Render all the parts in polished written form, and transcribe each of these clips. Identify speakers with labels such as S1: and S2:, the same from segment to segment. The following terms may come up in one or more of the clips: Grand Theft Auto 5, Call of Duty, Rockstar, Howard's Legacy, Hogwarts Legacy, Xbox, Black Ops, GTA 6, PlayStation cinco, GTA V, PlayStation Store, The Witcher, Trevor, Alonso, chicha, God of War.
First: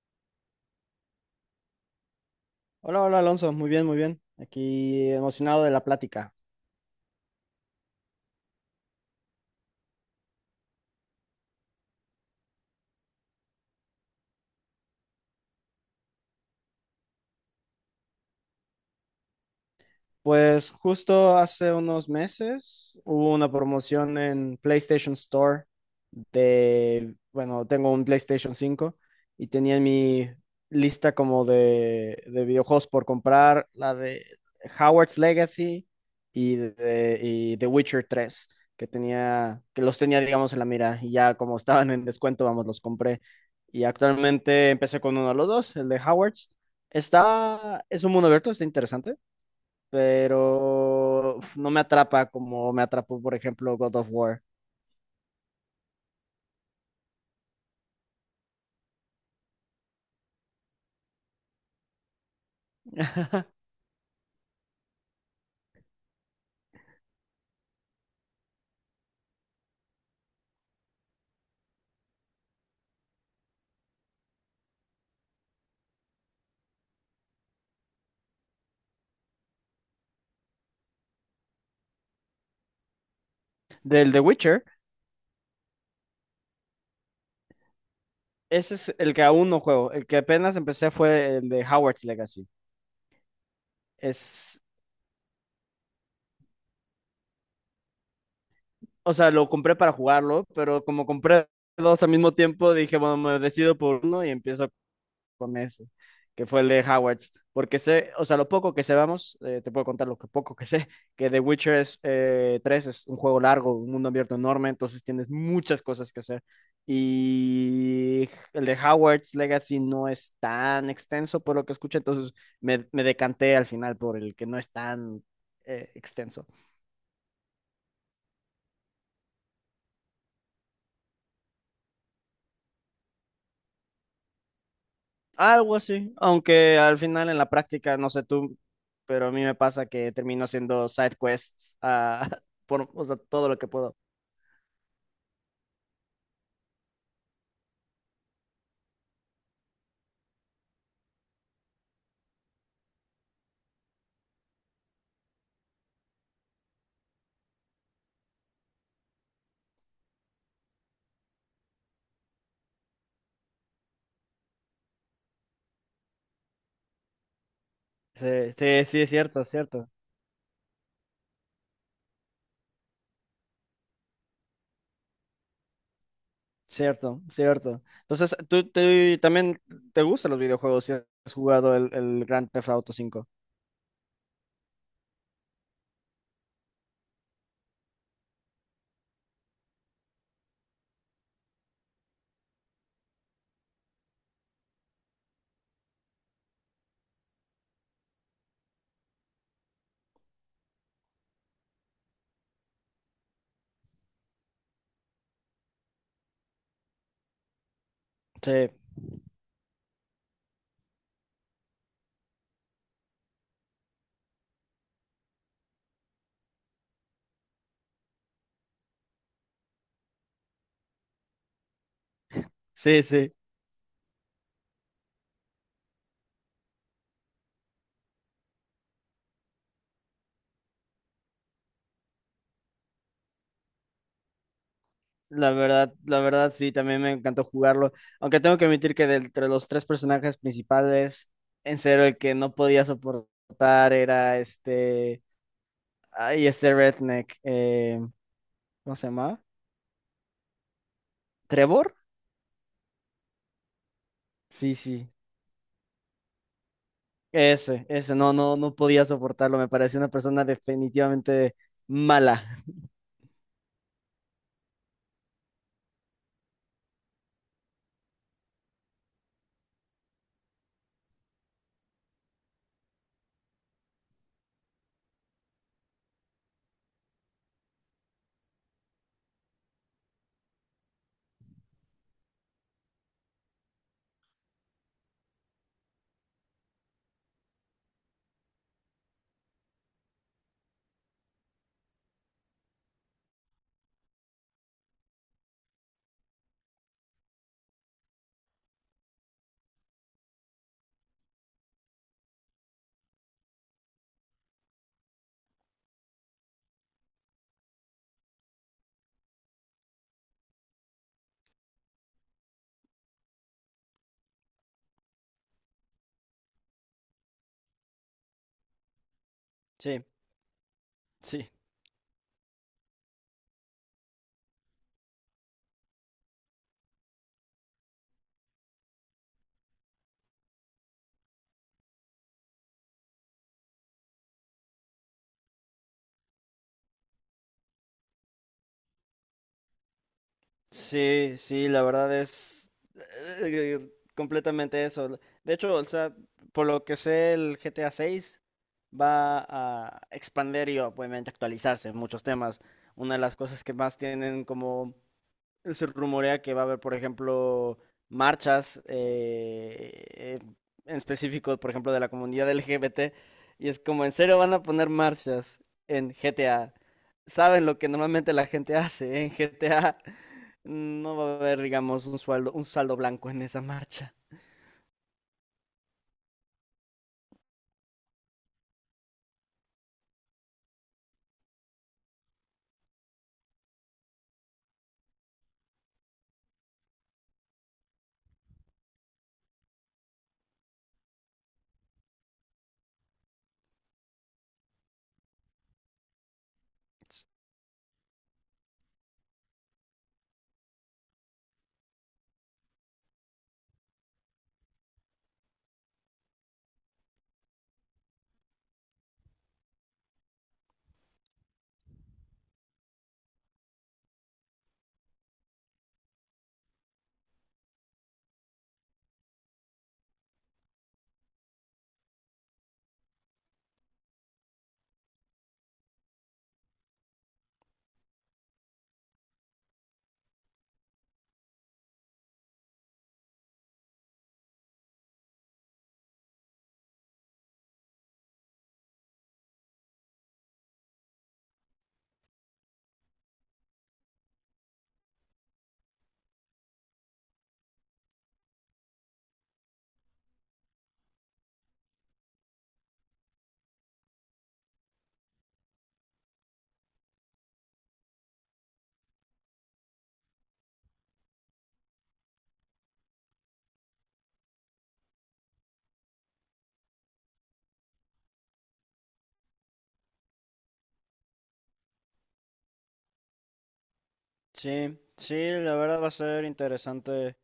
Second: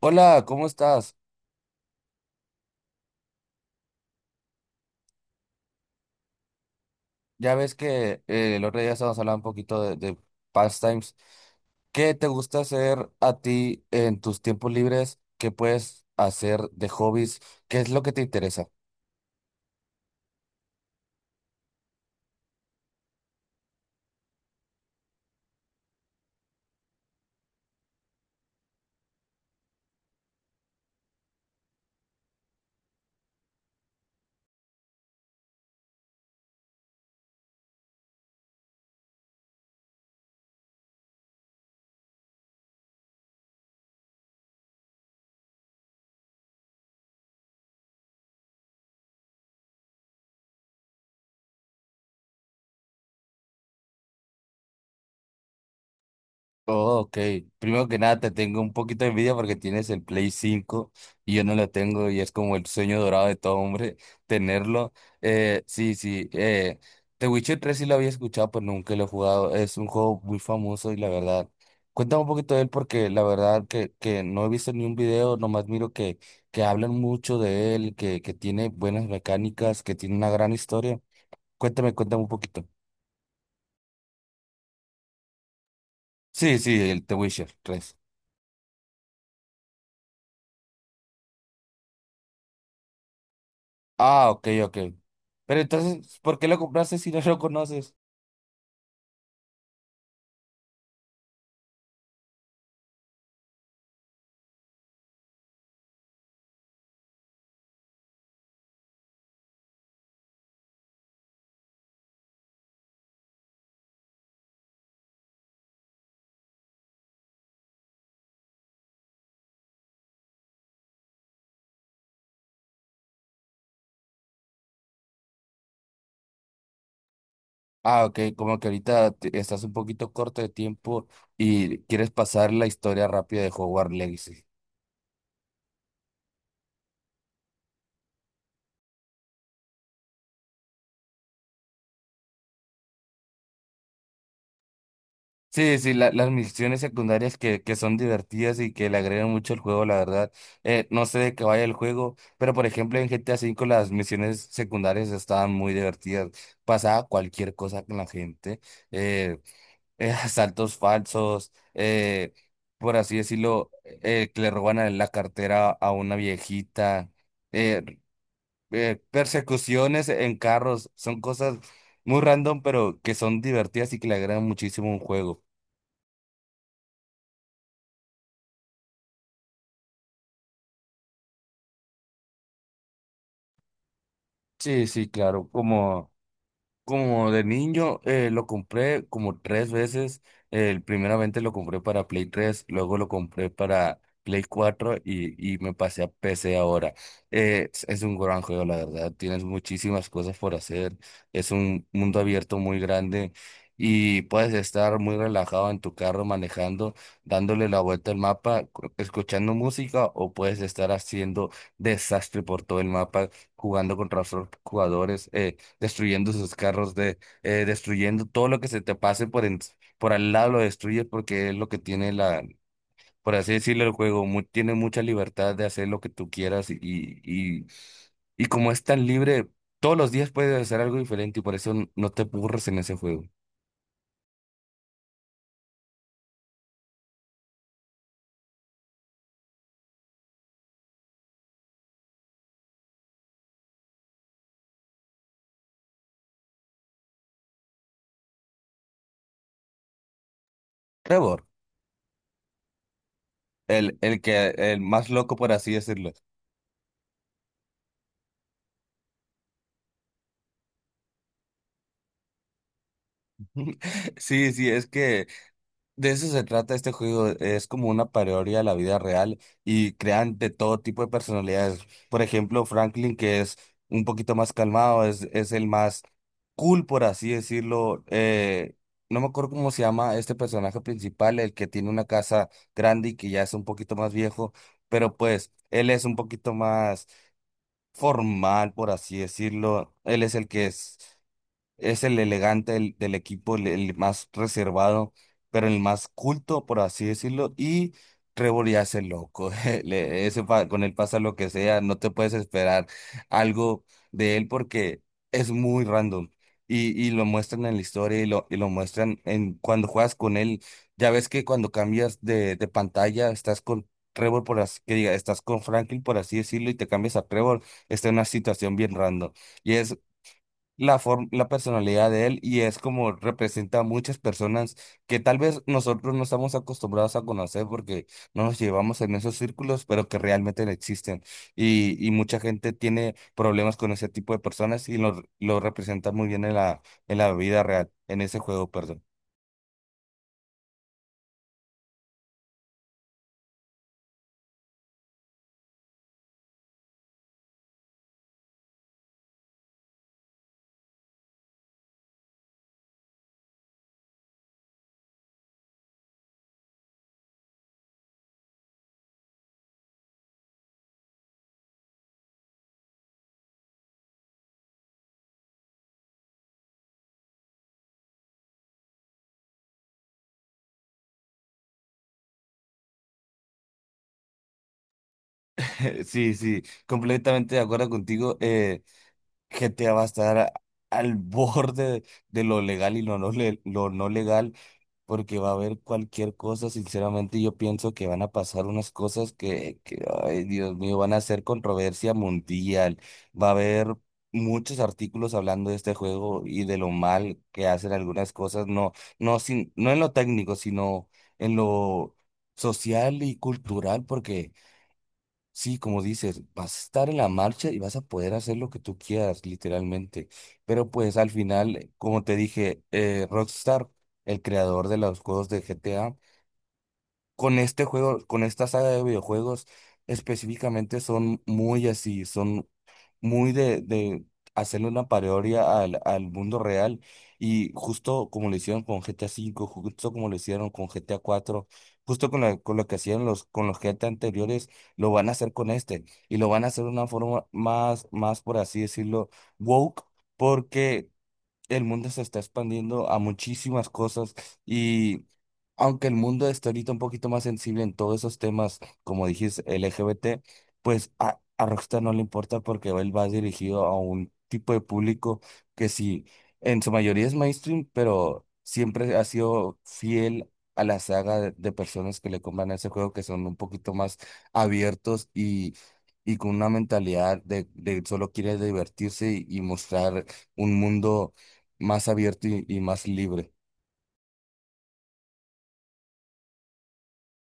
S1: Hola, ¿cómo estás?
S2: Hola, hola Alonso, muy bien, muy bien. Aquí emocionado de la plática.
S1: Ya ves que el otro día estábamos hablando un poquito de pastimes. ¿Qué te gusta hacer a ti en tus tiempos libres? ¿Qué puedes hacer de hobbies? ¿Qué es lo que te interesa?
S2: Pues justo hace unos meses hubo una promoción en PlayStation Store bueno, tengo un PlayStation 5 y tenía en mi lista como de videojuegos por comprar la de Howard's Legacy y The Witcher 3 que los tenía, digamos, en la mira y ya como estaban en descuento, vamos, los compré. Y actualmente empecé con uno de los dos, el de Howard's. Es un mundo abierto, está interesante, pero no me atrapa como me atrapó, por ejemplo, God of War.
S1: Oh, ok. Primero que nada, te tengo un poquito de envidia porque tienes el Play 5 y yo no lo tengo y es como el sueño dorado de todo hombre tenerlo. Sí, sí. The Witcher tres sí lo había escuchado, pero nunca lo he jugado. Es un juego muy famoso y la verdad, cuéntame un poquito de él porque la verdad que no he visto ni un video, nomás miro que hablan mucho de él, que tiene buenas mecánicas, que tiene una gran historia. Cuéntame un poquito.
S2: Del The Witcher,
S1: Sí, sí, el The Witcher tres.
S2: ese es el que aún no juego. El que apenas empecé fue el de Howard's Legacy.
S1: Ah, ok,
S2: Es,
S1: ok. Pero entonces, ¿por qué lo compraste si no lo conoces?
S2: o sea, lo compré para jugarlo, pero como compré dos al mismo tiempo, dije, bueno, me decido por uno y empiezo con ese, que fue el de Howards. Porque sé, o sea, lo poco que sabemos, te puedo contar lo que poco que sé, que The Witcher 3 es un juego largo, un mundo abierto enorme, entonces tienes muchas cosas que hacer. Y el de Howard's Legacy no es tan extenso por lo que escuché, entonces me decanté al final por el que no es tan extenso.
S1: Ah, ok, como que ahorita estás un poquito corto de tiempo y quieres pasar la historia rápida de Hogwarts Legacy.
S2: Algo así, aunque al final en la práctica, no sé tú, pero a mí me pasa que termino haciendo side quests, ah, o sea, todo lo que puedo.
S1: Sí, sí, las misiones secundarias que son divertidas y que le agregan mucho al juego, la verdad. No sé de qué vaya el juego, pero por ejemplo en GTA 5 las misiones secundarias estaban muy divertidas. Pasaba cualquier cosa con la gente. eh, asaltos falsos, por así decirlo, que le roban la cartera a una viejita, eh,
S2: Sí, sí, sí, es cierto,
S1: persecuciones en carros, son cosas muy random, pero que son divertidas y que le agradan muchísimo a un juego.
S2: cierto, cierto. Entonces, ¿tú también te gustan los videojuegos, si has jugado el Grand Theft Auto 5?
S1: Sí, sí, claro, como... Como de niño, lo compré como tres veces. Primeramente lo compré para Play tres, luego lo compré para Play 4 y me pasé a PC ahora. Es un gran juego, la verdad. Tienes muchísimas cosas por hacer. Es un mundo abierto muy grande y puedes estar muy relajado en tu carro manejando, dándole la vuelta al mapa,
S2: Sí,
S1: escuchando música o puedes estar haciendo desastre por todo el mapa, jugando contra otros jugadores. Destruyendo sus carros, destruyendo todo lo que se te pase por al lado, lo destruyes porque es lo que tiene
S2: sí, sí.
S1: por así decirlo, el juego, tiene mucha libertad de hacer lo que tú quieras y como es tan libre, todos los días puedes hacer algo diferente y por eso no te aburres en ese juego.
S2: La verdad, sí, también me encantó jugarlo. Aunque tengo que admitir que, de entre los tres personajes principales, en serio, el que no podía soportar era este, ay, este redneck, ¿cómo se llama?
S1: Trevor,
S2: ¿Trevor? Sí,
S1: el más
S2: sí.
S1: loco, por así decirlo.
S2: Ese, no, no, no podía soportarlo. Me parecía una persona definitivamente mala.
S1: Sí, sí, es que de eso se trata este juego, es como una parodia a la vida real y crean de todo tipo de personalidades. Por ejemplo, Franklin, que es un poquito más calmado, es el más cool, por así decirlo. No me acuerdo cómo se llama este personaje principal, el que tiene una casa grande y que ya es un poquito más viejo, pero pues él es un poquito más formal, por así decirlo. Él es el que es. Es el elegante del equipo, el más reservado, pero el más culto, por así decirlo. Y Trevor ya es el loco. Con él pasa lo que sea. No te puedes esperar algo de él porque es muy random. Y lo muestran en la historia y lo muestran en cuando juegas con él. Ya ves que cuando cambias de pantalla, estás con Trevor, por así que diga, estás con Franklin, por así decirlo, y te cambias a Trevor, está en una situación bien random. Y es
S2: Sí,
S1: la forma, la
S2: sí,
S1: personalidad de él y es como representa a muchas personas que tal vez nosotros no estamos acostumbrados a conocer porque no nos llevamos en esos círculos, pero que realmente no existen. Y mucha gente tiene problemas con ese tipo de personas lo representa muy bien en en la vida real, en ese juego, perdón.
S2: sí, sí, la verdad es eh, completamente eso. De hecho, o sea, por lo que sé, el GTA 6 va a expandir y obviamente actualizarse en muchos temas. Una de las cosas que más tienen, como se rumorea que va a haber, por ejemplo, marchas en específico, por ejemplo, de la comunidad LGBT. Y es como, en serio, ¿van a poner marchas en GTA? Saben lo que normalmente la gente hace, ¿eh?, en GTA. No va a haber, digamos, un sueldo, un saldo blanco en esa marcha.
S1: Sí, sí, completamente de acuerdo contigo. GTA va a estar al borde de lo legal y lo no, lo no legal porque va a haber cualquier cosa, sinceramente yo pienso que van a pasar unas cosas ay Dios mío, van a ser controversia mundial, va a haber muchos artículos hablando de este juego y de lo mal que hacen algunas cosas, no en lo técnico, sino en lo social y cultural, porque... Sí, como dices, vas a estar en la marcha y vas a poder hacer lo que tú quieras, literalmente. Pero pues al final, como te dije, Rockstar, el creador de los juegos de GTA, con este juego, con esta saga de videojuegos, específicamente son muy así, son muy de hacerle una parodia al mundo real y justo como lo hicieron con GTA 5, justo como lo hicieron con GTA 4, justo con lo que hacían con los GTA anteriores, lo van a hacer con este y lo van a hacer de una forma más por así decirlo, woke. Porque el mundo se está expandiendo a muchísimas cosas y aunque el mundo está ahorita un poquito más sensible en todos esos temas, como dijiste, LGBT, pues a Rockstar no le importa porque él va dirigido a un tipo de público que sí, en su mayoría es mainstream, pero siempre ha sido fiel a la saga de personas que le compran ese juego, que son un poquito más abiertos y con una mentalidad de solo quiere divertirse y mostrar un mundo más abierto y más libre.
S2: Sí, sí, la verdad va a ser interesante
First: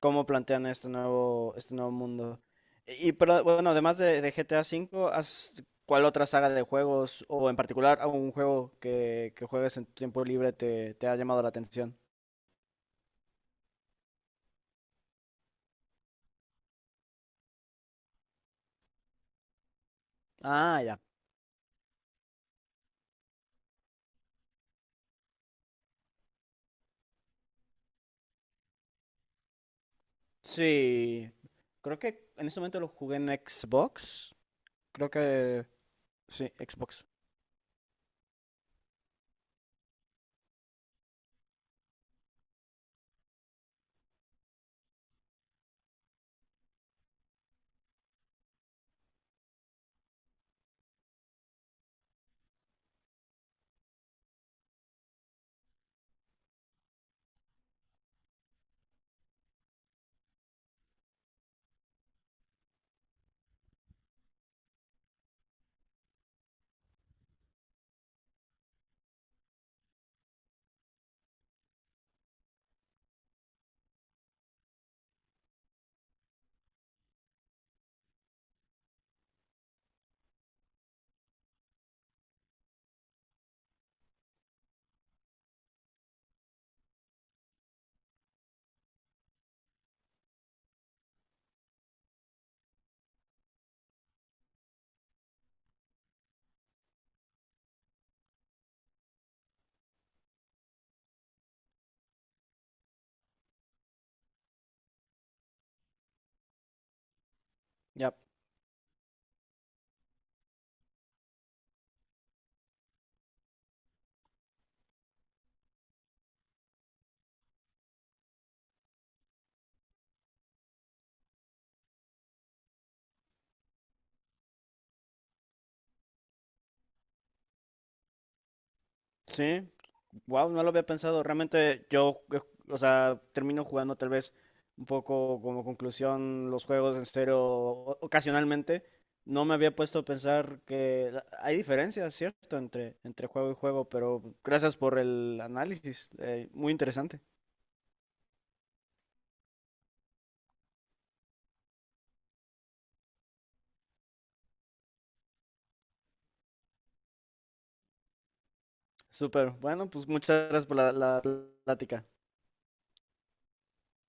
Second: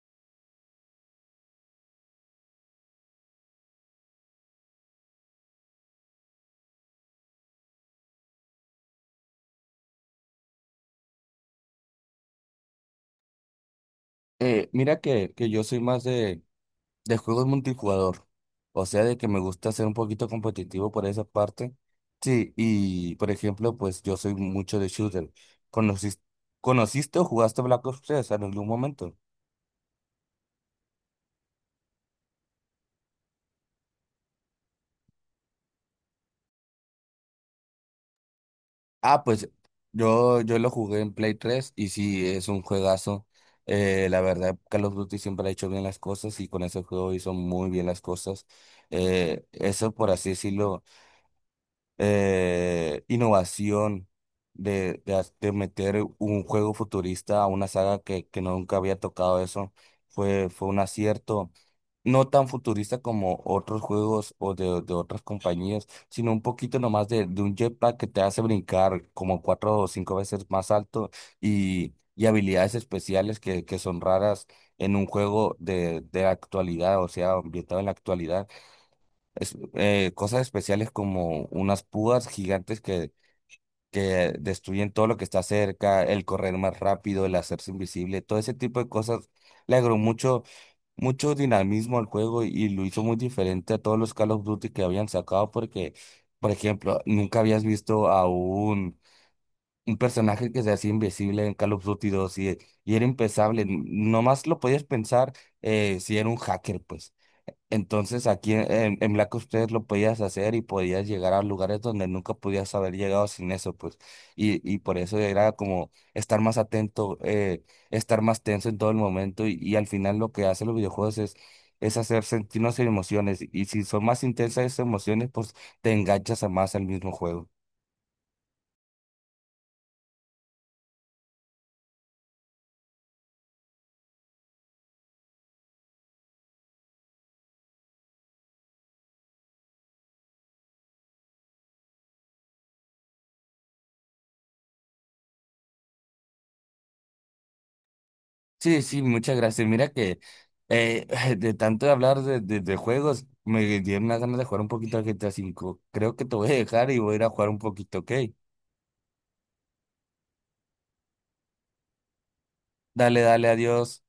S2: cómo plantean este nuevo mundo. Y, pero bueno, además de GTA 5. ¿Cuál otra saga de juegos, o en particular algún juego que juegues en tu tiempo libre, te ha llamado la atención?
S1: Mira que yo soy más de juegos multijugador, o sea, de que me gusta ser un poquito
S2: Ah,
S1: competitivo
S2: ya.
S1: por esa parte. Sí, y por ejemplo, pues yo soy mucho de shooter. ¿Conociste, ¿conociste o jugaste Black Ops tres en algún momento?
S2: Sí. Creo que en ese momento lo jugué en Xbox. Creo que sí, Xbox.
S1: Ah, pues yo lo jugué en Play 3 y sí, es un juegazo. La verdad, Call of Duty siempre ha hecho bien las cosas y con ese juego hizo muy bien las cosas. Eso, por así decirlo, innovación de meter un juego futurista a una saga que nunca había tocado eso. Fue un acierto, no tan futurista como otros juegos o de otras compañías, sino un poquito nomás de un jetpack que te hace brincar como cuatro o cinco veces más alto y habilidades especiales que son raras en un juego de la actualidad, o sea, ambientado en la actualidad cosas especiales como unas púas gigantes que destruyen todo lo que está cerca, el correr más rápido, el hacerse invisible, todo ese tipo de cosas le agregó mucho, mucho dinamismo al juego y lo hizo muy diferente a todos los Call of Duty que habían sacado porque, por ejemplo, nunca habías visto a un personaje que se hacía invisible en Call of Duty 2 y era impensable, nomás lo podías pensar si era un hacker, pues.
S2: Ya.
S1: Entonces aquí en Black Ops 3 lo podías hacer y podías llegar a lugares donde nunca podías haber llegado sin eso, pues. Y por eso era como estar más atento, estar más tenso en todo el momento y al final lo que hacen los videojuegos es hacer sentirnos emociones y si son más intensas esas emociones, pues te enganchas a más al mismo juego.
S2: Sí. Wow, no lo había pensado. Realmente yo, o sea, termino jugando tal vez un poco, como conclusión, los juegos en cero ocasionalmente. No me había puesto a pensar que hay diferencias, ¿cierto? Entre juego y juego, pero gracias por el análisis. Muy interesante.
S1: Sí, sí, muchas gracias. Mira que eh, de tanto de hablar de juegos, me dieron unas ganas de jugar un poquito al GTA cinco. Creo que te voy a dejar y voy a ir a jugar un poquito, ¿ok?
S2: Súper. Bueno, pues muchas gracias por la plática.
S1: Dale, dale, adiós.